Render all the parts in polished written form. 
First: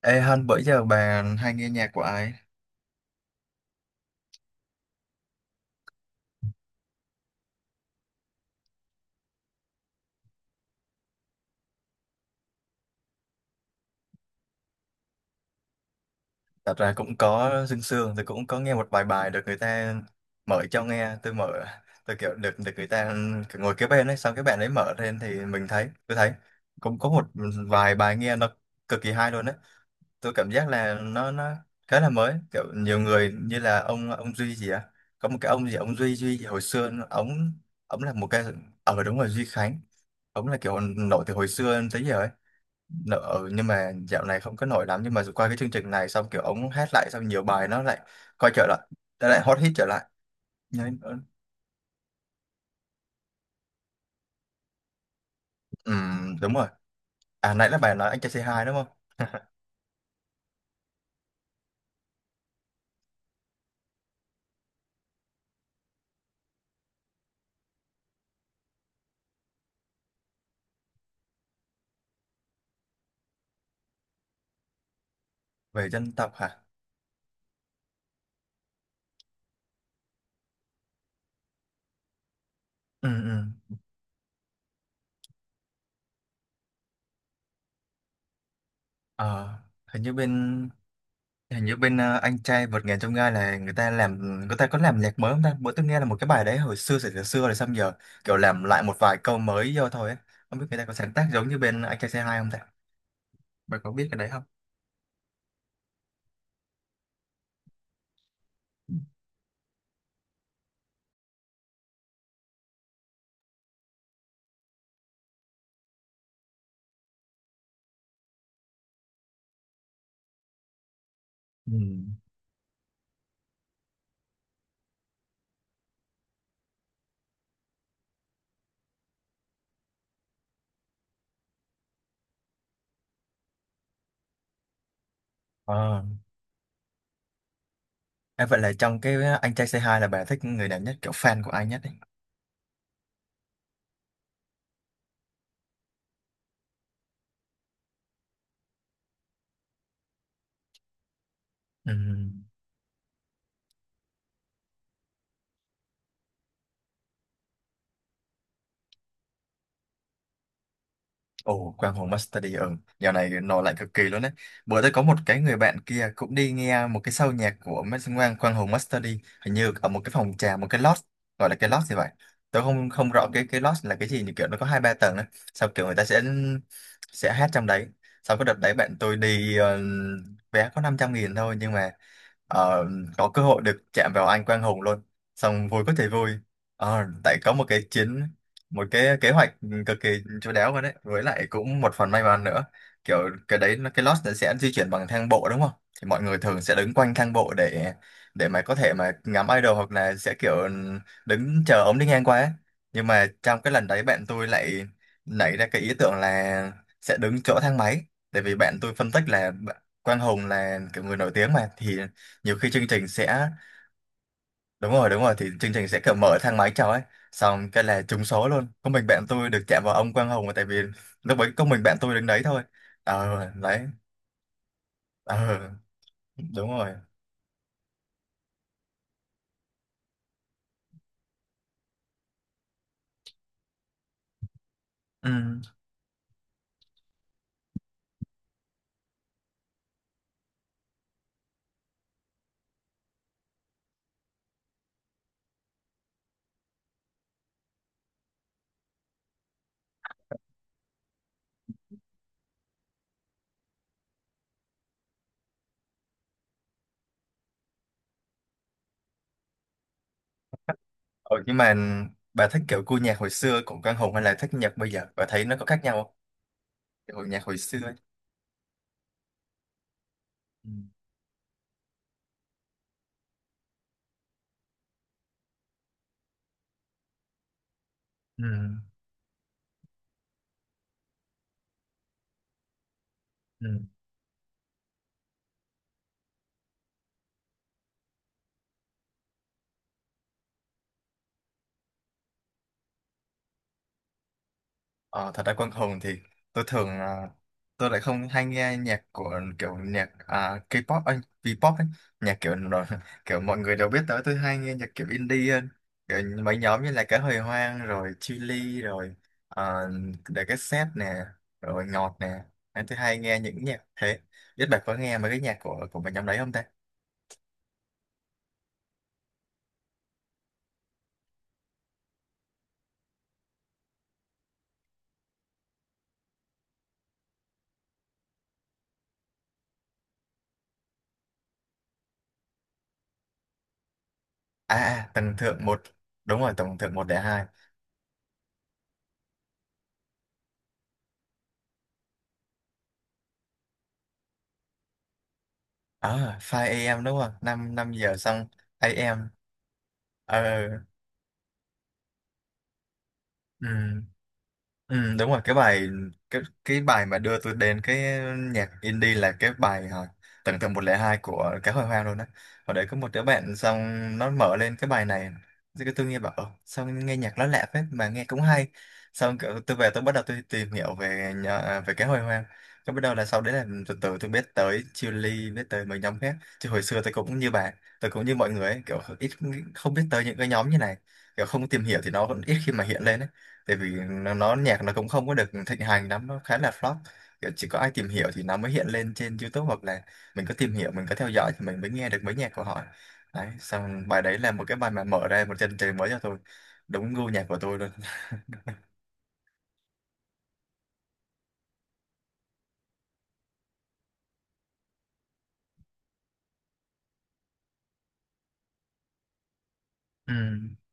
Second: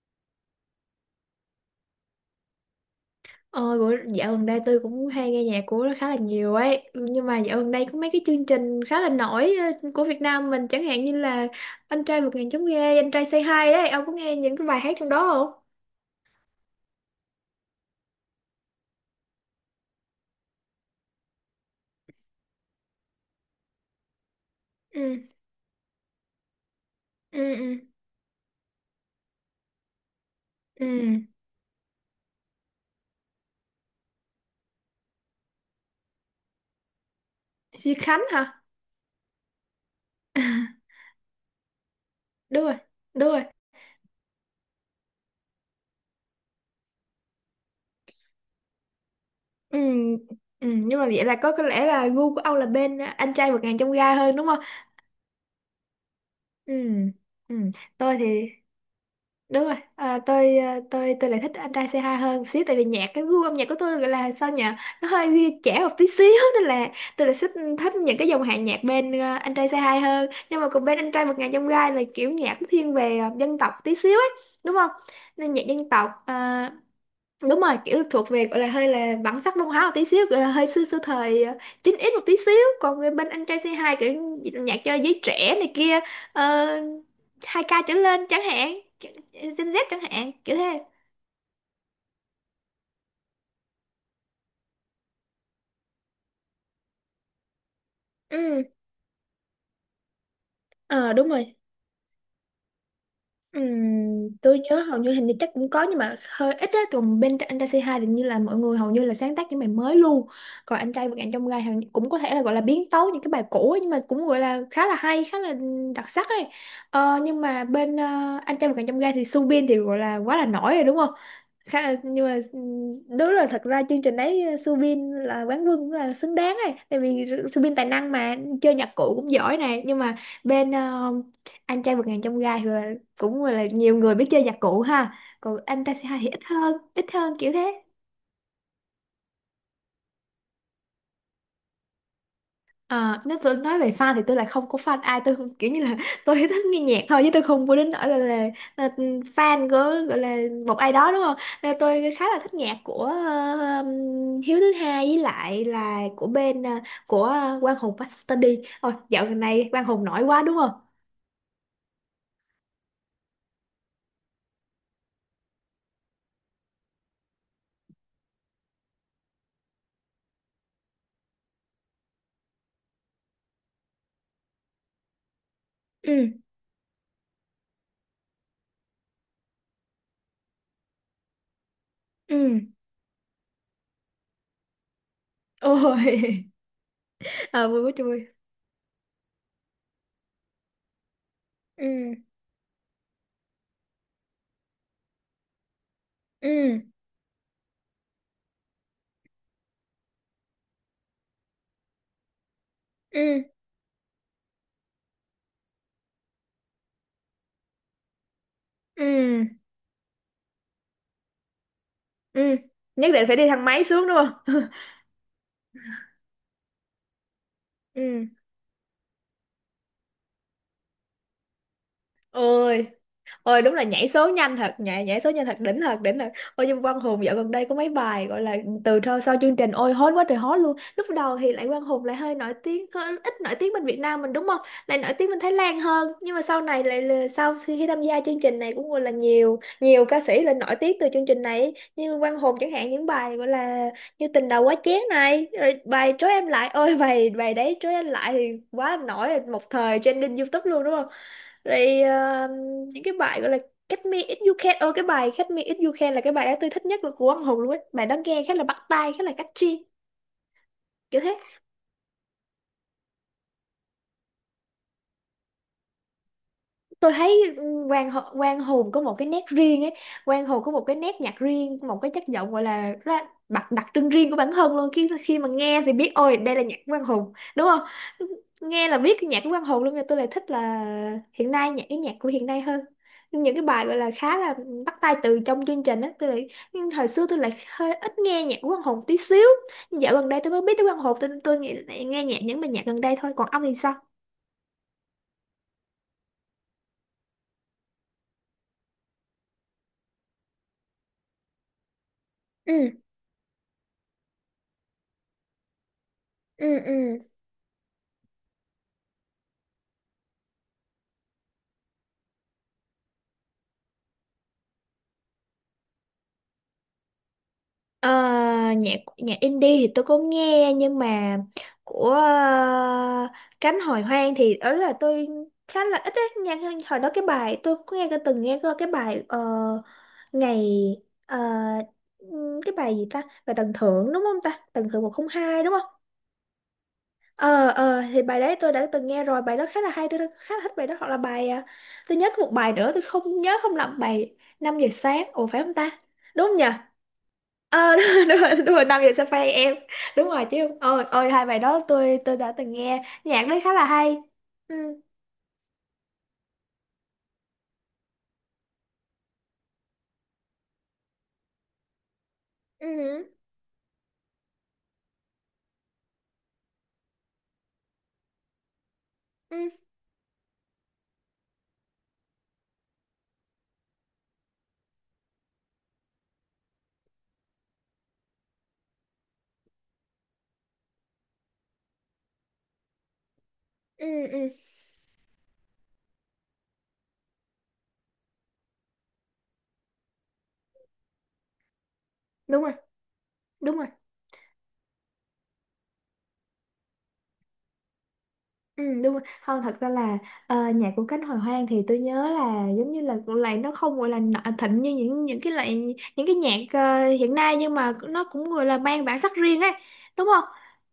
Ê Hân, bữa giờ bà hay nghe nhạc của ai? Ôi, bữa dạo gần đây tôi cũng hay nghe nhạc của nó khá là nhiều ấy. Nhưng mà dạo gần đây có mấy cái chương trình khá là nổi của Việt Nam mình. Chẳng hạn như là Anh trai vượt ngàn chông gai, Anh trai Say Hi đấy. Ông có nghe những cái bài hát trong đó không? Thật ra cũng có sương sương, tôi cũng có nghe một vài bài được người ta mở cho nghe, tôi mở, tôi kiểu được được người ta ngồi kế bên ấy, xong cái bạn ấy mở lên Ừ, thì mình thấy, tôi thấy cũng có một ừ, ừ, vài bài nghe nó cực kỳ hay luôn đấy. Tôi cảm giác là nó ừ. nó khá là mới, kiểu nhiều người như là ông Duy gì á, có một cái ông gì ông Duy Duy gì hồi xưa ông Duy ông là Khánh một cái hả? ở đúng rồi Duy Khánh, ông là kiểu nổi từ hồi xưa tới giờ ấy. Đúng rồi, Nợ, đúng rồi. ừ, nhưng mà dạo này không có nổi lắm nhưng mà qua cái chương trình này xong kiểu ống hát lại xong nhiều bài nó lại coi trở lại, nó lại hot hit Ừ, trở lại. ừ, Nên, nhưng mà vậy là có lẽ là gu của ông là bên Anh trai vượt ngàn chông gai hơn đúng không? ừ, đúng rồi, Ừ, à ừ. nãy là bài nói Tôi anh trai c thì hai đúng không? đúng rồi. Tôi tôi lại thích anh trai c hai hơn một xíu, tại vì nhạc, cái gu âm nhạc của tôi gọi là sao nhỉ, nó hơi trẻ một tí xíu nên là tôi lại thích thích những cái dòng hàng nhạc bên anh trai c hai hơn. Nhưng mà còn bên anh trai một ngàn trong gai là kiểu nhạc nó thiên về dân tộc tí xíu ấy, đúng không? Nên nhạc Về dân tộc. dân tộc hả? À, đúng rồi, kiểu thuộc về gọi là hơi là bản sắc văn hóa một tí xíu, gọi là hơi xưa xưa thời 9x một tí xíu. Còn Ừ, người bên anh trai c ừ. hai kiểu nhạc cho giới trẻ này kia, 2K trở lên chẳng hạn, Ờ, Gen Z chẳng hình như hạn, kiểu bên thế. hình như bên anh trai vượt ngàn chông gai là người ta làm, người ta có làm nhạc mới không ta, bữa tôi nghe là một cái bài đấy hồi xưa xưa xưa xưa rồi xong giờ kiểu Ừ. làm lại một vài câu mới vô thôi ấy. Không biết người ta có sáng Ờ, tác đúng giống rồi. như bên anh trai c hai không ta, bạn có biết cái đấy không? Tôi nhớ hầu như, hình như chắc cũng có nhưng mà hơi ít á, còn bên anh trai c hai thì như là mọi người hầu như là sáng tác những bài mới luôn. Còn anh trai vượt ngàn chông gai hầu như cũng có thể là gọi là biến tấu những cái bài cũ ấy, nhưng mà cũng gọi là khá là hay, khá là đặc sắc ấy. Nhưng mà bên anh trai vượt ngàn chông gai thì Sun Bin thì gọi là quá là nổi rồi đúng không? Ừ. Khá là, nhưng mà đúng là thật ra chương trình đấy Su Bin là quán quân cũng là xứng đáng ấy, tại vì Su Bin tài năng mà, chơi nhạc cụ cũng giỏi này, nhưng mà bên anh trai vượt ngàn chông gai rồi cũng là nhiều người biết chơi nhạc cụ ha, còn anh ta xê Ờ. hai thì ít hơn, ít hơn, kiểu thế. À, vậy là trong cái à, anh trai Say Hi là bà thích người nào nhất, kiểu fan của ai nhất ấy? À, nếu tôi nói về fan thì tôi lại không có fan ai. Tôi không- Kiểu như là tôi thích nghe nhạc thôi chứ tôi không có đến nỗi là, là fan của, gọi là, một ai đó đúng không. Nên Ừ. tôi khá là thích nhạc của Hiếu thứ hai, với lại là của bên Quang Hùng Master D. Ôi, dạo gần này Quang Hùng nổi quá đúng không? Ồ, Quang Hùng Master đi, ừ. Dạo này nổi lại cực kỳ luôn đấy. Bữa tôi có một cái người bạn kia cũng đi nghe một cái show nhạc của Mason Quang, Quang Hùng Master. Hình như ở một cái phòng trà, một cái lodge, gọi là cái lodge gì vậy. Tôi không không rõ cái lodge là cái gì, như kiểu nó có hai ba tầng đấy. Sau kiểu người ta Ừ. sẽ hát trong đấy. Sau cái đợt đấy bạn tôi đi vé có 500.000 thôi nhưng mà Ừ. ờ, có cơ hội được chạm vào anh Quang Hùng luôn. Xong vui có thể vui. Ôi. Ờ, tại có một À, cái vui quá trời. chuyến một cái kế hoạch cực kỳ chu đáo luôn đấy với lại cũng một phần Ừ, may mắn nữa, kiểu cái đấy nó- cái lost nó sẽ di chuyển bằng thang bộ đúng không, thì mọi người thường sẽ ừ, đứng quanh thang bộ để mà có thể mà ngắm idol hoặc là sẽ kiểu đứng chờ ống đi ngang qua ấy. Nhưng mà ừ, trong cái lần đấy bạn tôi lại nảy ra cái ý tưởng là sẽ đứng chỗ thang máy, tại vì bạn tôi phân tích ừ, là bạn- Quang Hùng là kiểu người nổi tiếng mà thì ừ, nhiều khi chương trình nhất định phải sẽ đi thang máy xuống đúng không? Đúng rồi thì chương trình sẽ kiểu mở thang máy chào ấy, xong cái là trúng Ừ. số luôn, có mình bạn tôi được chạm vào ông Quang Hùng mà tại vì lúc ấy có mình bạn tôi đứng đấy thôi. Ôi. Ờ Ôi, đúng đấy, là nhảy số nhanh thật, nhảy, nhảy số ờ nhanh thật, đỉnh thật, đỉnh thật. Ôi, đúng nhưng rồi. Quang Hùng dạo gần đây có mấy bài gọi là, từ sau chương trình ôi hot quá trời hot luôn. Lúc đầu thì lại Quang Hùng lại hơi nổi tiếng, hơi ít nổi tiếng bên Việt Nam mình đúng không, lại nổi tiếng bên Thái Ừ. Lan hơn, nhưng mà sau này sau khi tham gia chương trình này cũng gọi là nhiều, nhiều ca sĩ lên nổi tiếng từ chương trình này ấy. Như Quang Hùng chẳng hạn, những bài gọi là như Tình đầu quá chén này, rồi bài Trối em lại, ôi bài bài đấy Trối em lại thì quá nổi một thời, trending YouTube luôn đúng không? Rồi những cái bài gọi là Catch Me If You Can. Ơ, cái bài Catch Me If You Can là cái bài đó tôi thích nhất là của Quang Hùng luôn ấy, bài đó nghe khá là bắt tai, khá là catchy, kiểu Ờ, thế. nhưng mà bà thích kiểu gu nhạc hồi xưa của Quang Hùng hay là thích nhạc bây giờ, bà thấy nó có khác nhau không? Tôi Kiểu nhạc thấy hồi xưa ấy. Quang Hùng có một cái nét riêng ấy. Quang Hùng Ừ. có một cái nét nhạc riêng, một cái chất giọng gọi là ra, đặc đặc trưng riêng của bản thân luôn, khi khi mà nghe thì biết ôi đây là nhạc của Quang Hùng đúng không? Ừ. Nghe là biết cái nhạc của Quang Hùng luôn. Nhưng tôi lại thích là hiện nay, cái nhạc của hiện nay hơn, những cái Ừ. bài gọi là khá là bắt tai từ trong chương trình á, tôi lại. Nhưng hồi xưa tôi lại hơi ít nghe nhạc của Quang Hùng tí xíu. Nhưng dạo gần đây tôi mới biết tới Quang Hùng. Tôi nghe nhạc, những bài nhạc gần đây thôi, còn ông thì sao? Ờ, thật ra Quang Hùng thì tôi thường tôi lại không hay nghe nhạc của kiểu nhạc à, K-pop anh V-pop ấy, nhạc kiểu rồi Ừ, kiểu mọi người đều biết tới, tôi hay nghe nhạc kiểu indie hơn, kiểu mấy ừ, nhóm như là Cá ừ. Hồi Hoang rồi Chillies rồi uh, The Cassette nè rồi Ngọt nè. Đấy, tôi hay nghe những nhạc thế, biết bạn có nghe mấy cái nhạc của mấy nhóm đấy không ta. Ờ, nhạc nhạc indie thì tôi có nghe nhưng mà của Cánh Hồi Hoang thì đó là tôi khá là ít ấy. Nhạc hồi đó, cái bài tôi có nghe từng nghe qua cái bài ngày ờ, cái bài gì ta, bài Tầng thưởng đúng không ta, À Tầng thưởng à, một không tầng hai thượng đúng một, không? đúng rồi tầng thượng 102, Ờ, ờ, thì bài đấy tôi đã từng nghe rồi, bài đó khá là hay, tôi đã, khá là thích bài đó. Hoặc là bài, à, tôi nhớ có một bài nữa, tôi không nhớ không lầm, bài 5 giờ sáng ồ phải không ta? à Đúng không nhỉ? 5 AM đúng không, năm Ờ, năm giờ đúng rồi, đúng xong rồi, đúng rồi, năm giờ sẽ AM. phê em. Đúng Ờ. rồi chứ. Ôi, ôi, hai bài đó tôi đã từng nghe, nhạc đấy Ừ. khá là hay. Ừ. Ừ, đúng rồi cái bài, cái bài mà đưa tôi đến cái nhạc indie là cái bài tầng tầng 102 của Cá Hồi Hoang luôn đó. Ở đấy có một đứa Ừ. bạn xong nó mở lên cái bài này thì cái tôi nghe bảo "Ờ, sao nghe nhạc nó lạ phết mà nghe cũng hay", xong kiểu Ừ. tôi về tôi bắt đầu tôi tìm hiểu về nhà, về Cá Hồi Hoang, cái bắt đầu là sau đấy là từ từ tôi biết tới Chillies, biết tới mấy nhóm khác chứ hồi xưa tôi cũng như bạn, tôi cũng như mọi người ấy, kiểu ít không biết tới những cái nhóm như này, kiểu không tìm hiểu thì nó vẫn ít khi mà hiện lên ấy, tại vì Ừ. nó, Ừ. nó nhạc nó cũng không có được thịnh hành lắm, nó khá là flop, kiểu chỉ có ai tìm hiểu thì nó mới hiện lên trên YouTube hoặc là mình có tìm hiểu mình có theo dõi thì mình mới nghe được mấy nhạc của Đúng rồi, họ. Đấy, đúng rồi. xong bài đấy là một cái bài mà mở ra một chân trời mới cho tôi, đúng gu nhạc của tôi luôn. Ừ, đúng rồi. Không, thật ra là nhạc của Cánh Hồi Hoang thì tôi nhớ là giống như là lại nó không gọi là thịnh như những cái loại, những cái nhạc hiện nay, nhưng mà nó cũng gọi là mang bản sắc riêng ấy, đúng Ừ, không?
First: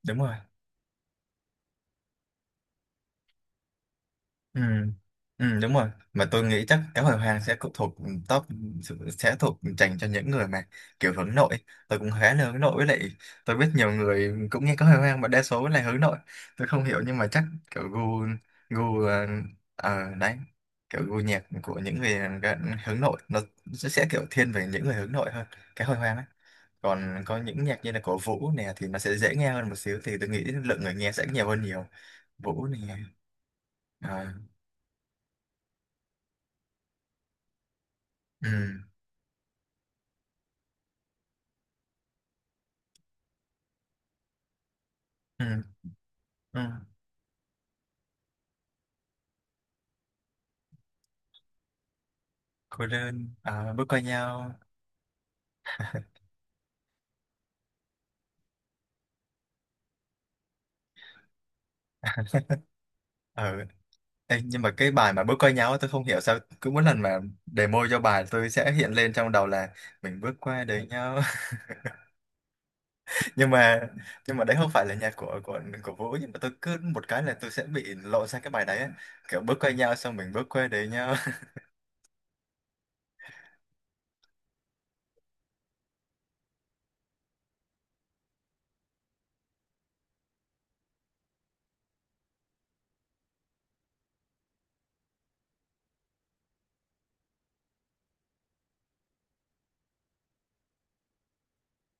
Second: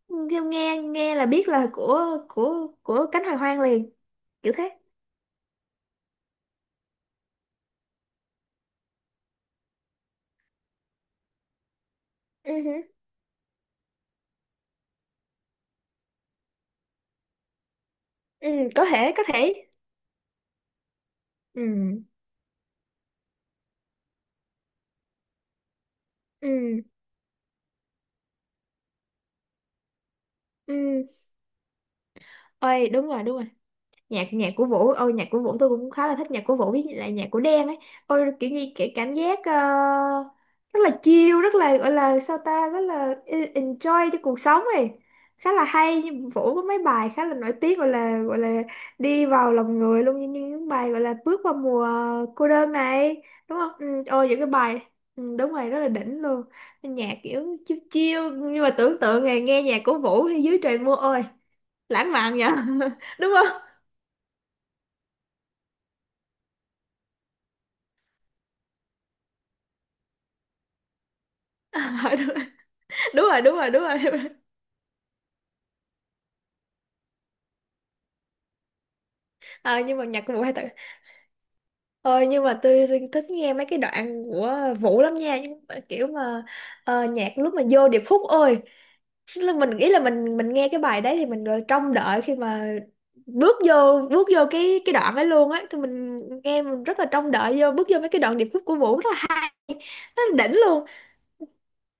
đúng rồi. Nghe nghe nghe là biết là của Cánh Hồi Hoang liền, kiểu Ừ. thế. Ừ, đúng rồi mà tôi nghĩ chắc cá hồi hoang sẽ cũng thuộc top, sẽ thuộc dành cho những người mà kiểu hướng nội, tôi cũng khá là Ừ hướng nội hử. với lại tôi biết nhiều người cũng nghe cá hồi hoang mà đa số là hướng nội, tôi không hiểu nhưng mà chắc kiểu gu Ừ, có gu thể, có ờ, thể. ờ, đấy, kiểu gu nhạc của những Ừ, người gần- hướng nội nó sẽ kiểu thiên về những người hướng nội hơn, cá hồi hoang ấy. ừ, Còn có những nhạc như là của Vũ nè thì nó sẽ dễ nghe hơn một xíu, thì tôi nghĩ lượng người ừ. nghe sẽ nhiều hơn nhiều. Vũ nè. Ôi, đúng rồi, đúng. Ờ, Nhạc nhạc của Vũ, ôi nhạc của Vũ tôi cũng khá là thích, nhạc của Vũ với lại nhạc của Đen ấy. Ôi, ừ. kiểu như cái cảm giác rất là chill, rất là gọi là sao ta, rất là enjoy cho cuộc sống ấy, Ừ. khá là hay. Nhưng Vũ có mấy À, bài khá là nổi tiếng, gọi là đi vào lòng người luôn, như như những bài gọi là Bước vào mùa cô đơn cô này đơn, đúng không? à, bước Ừ, qua ôi những cái nhau. bài, ừ, đúng rồi, rất là đỉnh luôn. Nhạc kiểu chill chill, nhưng mà tưởng tượng ngày nghe nhạc của Vũ thì dưới trời mưa, ôi lãng mạn vậy. Đúng không? Ừ. Ê, nhưng mà cái bài mà bước qua nhau á, tôi không hiểu sao cứ mỗi lần mà demo cho bài tôi sẽ hiện lên trong đầu là mình bước qua đời nhau. Ờ, đúng, đúng rồi, Nhưng đúng rồi, mà đúng rồi, đúng rồi. Đấy không phải là nhạc của Vũ, nhưng mà tôi cứ một cái là tôi sẽ bị lộ ra cái bài đấy á. Kiểu bước qua Ờ, nhau nhưng mà xong nhạc mình của Vũ bước hay qua thật. đời nhau. Ờ, nhưng mà tôi thích nghe mấy cái đoạn của Vũ lắm nha. Nhưng mà kiểu mà nhạc lúc mà vô điệp khúc ơi, tức là mình nghĩ là mình nghe cái bài đấy thì mình rồi trông đợi khi mà bước vô cái đoạn ấy luôn á, thì mình nghe mình rất là trông đợi vô, bước vô mấy cái đoạn điệp khúc của Vũ, rất là hay, rất là đỉnh luôn.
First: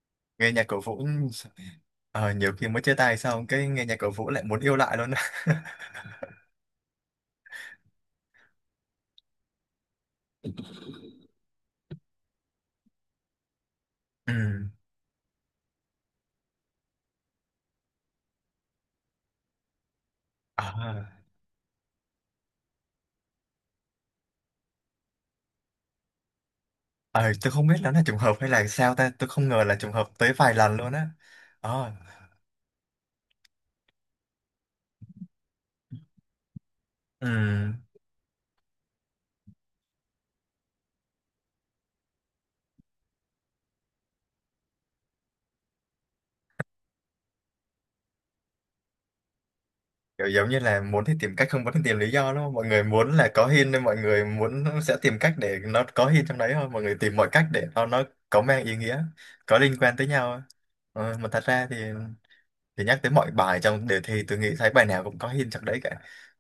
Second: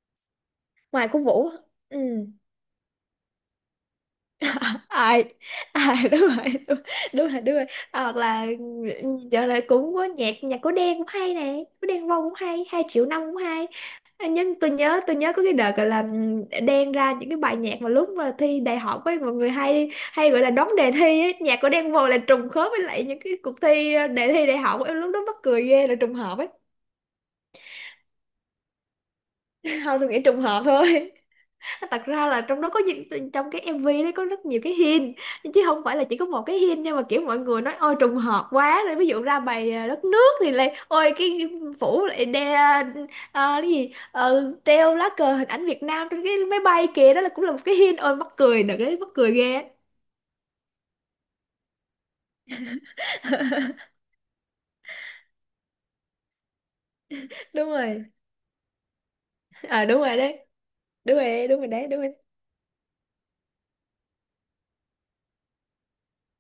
Nghe nhạc của Vũ, Ngoài của Vũ, ừ, ờ, nhiều khi mới chia tay xong cái nghe nhạc của Vũ lại muốn yêu lại luôn à, á. à, đúng rồi, đúng, đúng rồi, đúng rồi. À, hoặc là giờ lại cũng có nhạc nhạc của Đen cũng hay nè, của Đen Vâu cũng hay, 2 triệu năm cũng hay. À, nhưng Ừ. Tôi nhớ có cái đợt gọi là Đen ra những cái bài nhạc mà lúc mà thi đại học với mọi người hay, hay gọi là đóng đề À. thi ấy. Nhạc của Đen Vâu là trùng khớp với lại những cái cuộc thi đề thi đại học em, lúc đó mắc cười ghê, là trùng hợp ấy. Ờ, tôi không biết nó là trùng hợp hay là sao ta, tôi không ngờ là trùng Không, hợp tôi nghĩ tới trùng vài hợp lần luôn á. thôi, Ờ, thật ra là trong đó trong cái MV đấy có rất nhiều cái hint, chứ không phải là chỉ có một cái hint. Nhưng mà kiểu mọi người ừm, nói ôi trùng hợp quá, rồi ví dụ ra bài đất nước thì lại ôi cái phủ lại đe, à cái gì. Ờ, treo lá cờ hình ảnh Việt Nam trên cái máy bay kìa, đó là cũng là một cái hint. Ôi mắc cười, đợt đấy mắc cười ghê á. kiểu giống như là muốn thì tìm cách, không muốn thì tìm lý do đúng không? Mọi người muốn là có hint nên mọi người muốn sẽ tìm cách để nó có hint trong đấy thôi. Mọi người tìm mọi cách để Đúng nó rồi. có mang ý nghĩa, có liên quan Đúng tới rồi nhau á. đấy, đúng Ờ, rồi mà thật đấy, đúng ra rồi thì đấy, đúng rồi. Nhắc tới mọi bài trong đề thi tôi nghĩ thấy bài nào cũng có hint trong đấy cả.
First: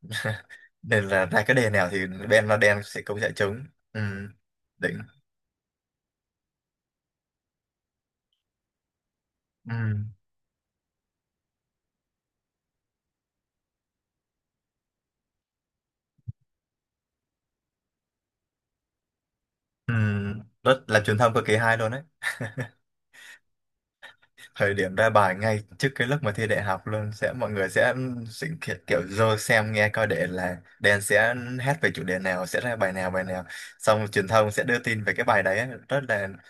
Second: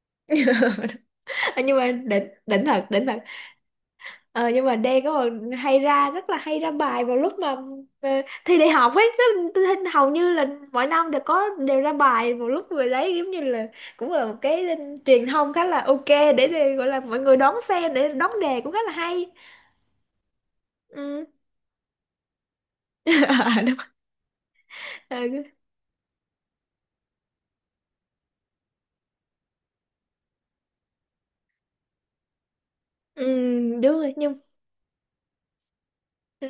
Nên là ra cái À, đề nhưng nào mà thì đỉnh, đen là đỉnh đen thật, sẽ đỉnh cũng thật. sẽ trúng. Ừ, Ờ nhưng mà đỉnh. Đen có còn hay ra, rất là hay ra bài vào lúc mà ờ, thi đại học ấy, tôi Ừ, thấy hầu như là mỗi năm đều có, đều ra bài vào lúc người lấy, giống như là cũng là một cái truyền thông khá là ok để gọi là mọi người đón xem để đón đề, cũng khá là hay. ừ, rất là truyền Ừ. thông cực kỳ hay luôn đấy. À, đúng Thời điểm ra bài rồi. ngay trước cái lúc mà thi đại học luôn sẽ mọi người sẽ kiểu, kiểu dơ xem nghe coi để là đen sẽ hát về chủ đề nào sẽ ra bài nào bài Ừ, ừ, nào, đúng xong rồi truyền nhưng, thông sẽ đưa tin về cái bài đấy rất là ừ,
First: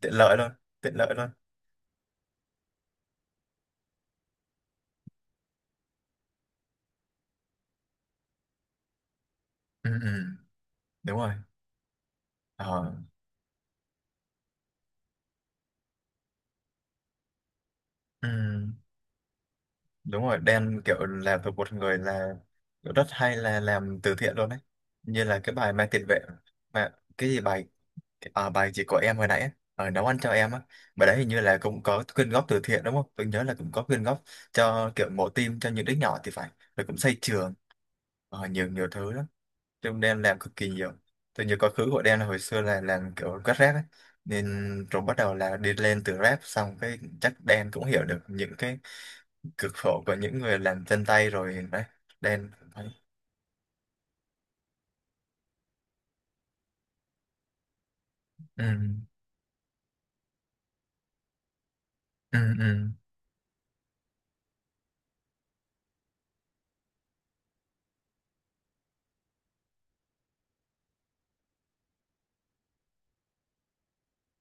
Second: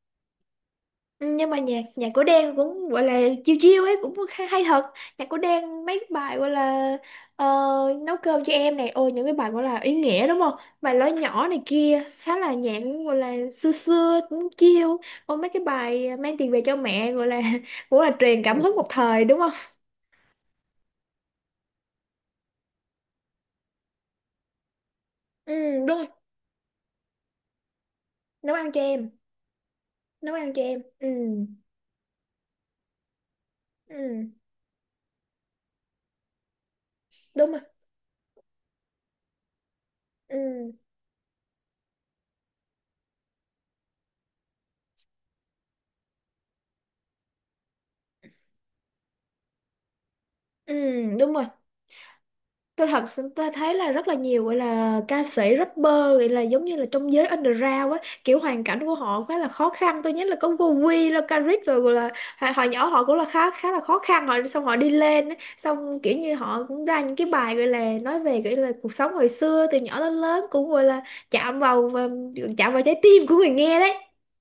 tiện lợi luôn, tiện lợi Ừ, luôn. nhưng mà nhạc nhạc của Đen cũng gọi là chiêu chiêu ấy, cũng hay, hay thật. Nhạc của Đen mấy bài gọi là ờ, Nấu cơm cho em này, ôi những cái bài gọi là Ừ, ý ừ, nghĩa đúng không, bài Lối đúng rồi. nhỏ này kia, khá là, nhạc Ờ, cũng gọi là xưa xưa, cũng chiêu. Ôi mấy cái bài Mang tiền về cho mẹ gọi là cũng là truyền cảm ừ, hứng một thời đúng không? đúng rồi, đen kiểu làm thuộc một người là kiểu rất hay là làm từ thiện luôn đấy, như là Ừ, cái bài mang đúng tiền rồi. vệ mà cái gì bài Nấu bài ăn cho chị của em, em hồi nãy á, ờ, nấu ăn cho nấu em ăn á, cho em, bài ừ. đấy hình như là cũng có quyên góp từ thiện đúng không, tôi nhớ là cũng có quyên góp Ừ, cho kiểu mổ tim cho những đứa nhỏ thì phải, rồi cũng xây đúng trường. rồi. Ờ, nhiều nhiều thứ lắm, trong đen làm cực kỳ Ừ, nhiều. Tôi nhớ quá khứ của đen là hồi xưa là làm kiểu quét rác ấy. Nên rồi bắt đầu là đi lên từ rap xong cái chắc đen cũng hiểu được những cái cực khổ của những người ừ, làm chân tay đúng rồi. rồi đấy, đen. Tôi thật sự tôi thấy là rất là nhiều gọi là ca sĩ, rapper, gọi là giống như là trong giới underground á, kiểu Ừ. hoàn cảnh của họ khá là khó khăn. Tôi nhớ là có Vô Quy, là Caric rồi, gọi là Ừ, hồi hồi nhỏ ừ. họ cũng là khá khá là khó khăn, họ xong họ đi lên á. Xong kiểu như họ cũng ra những cái bài gọi là nói về gọi là cuộc sống hồi xưa từ nhỏ đến lớn, cũng gọi là chạm vào, chạm vào trái tim của người nghe đấy,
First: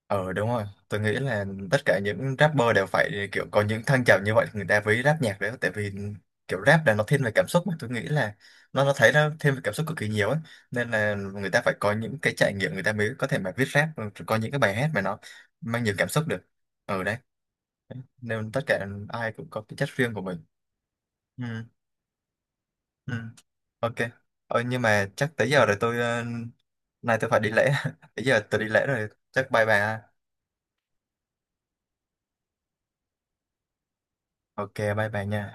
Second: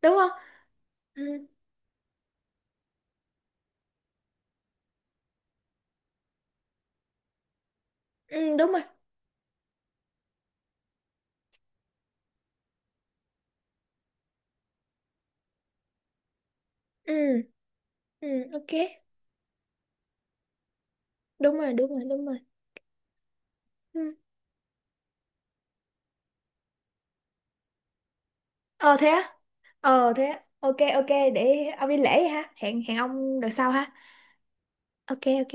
đúng không? Ờ đúng rồi, tôi nghĩ Ừ, là tất cả những rapper đều phải kiểu có những thăng trầm như vậy thì người ta mới rap nhạc đấy, tại vì kiểu rap là nó thiên về cảm xúc, mà tôi nghĩ là ừ, đúng rồi. nó thấy nó thiên về cảm xúc cực kỳ nhiều ấy, nên là người ta phải có những cái trải nghiệm người ta mới có thể mà viết rap có những cái bài hát mà nó mang nhiều cảm xúc được ở đấy. Ừ, ừ, Nên tất ok, cả ai cũng có cái chất riêng của mình. Ừ, đúng rồi, đúng rồi, đúng rồi. ừ, ok. Ừ. Ờ, nhưng mà chắc tới giờ rồi tôi nay tôi phải đi lễ tới giờ tôi đi lễ Ờ thế rồi á. chắc bye bye ha. Ờ thế á, ok, ok, để ông đi lễ ha, hẹn, hẹn ông đợt sau ha. Ok bye bye Ok, nha. ok.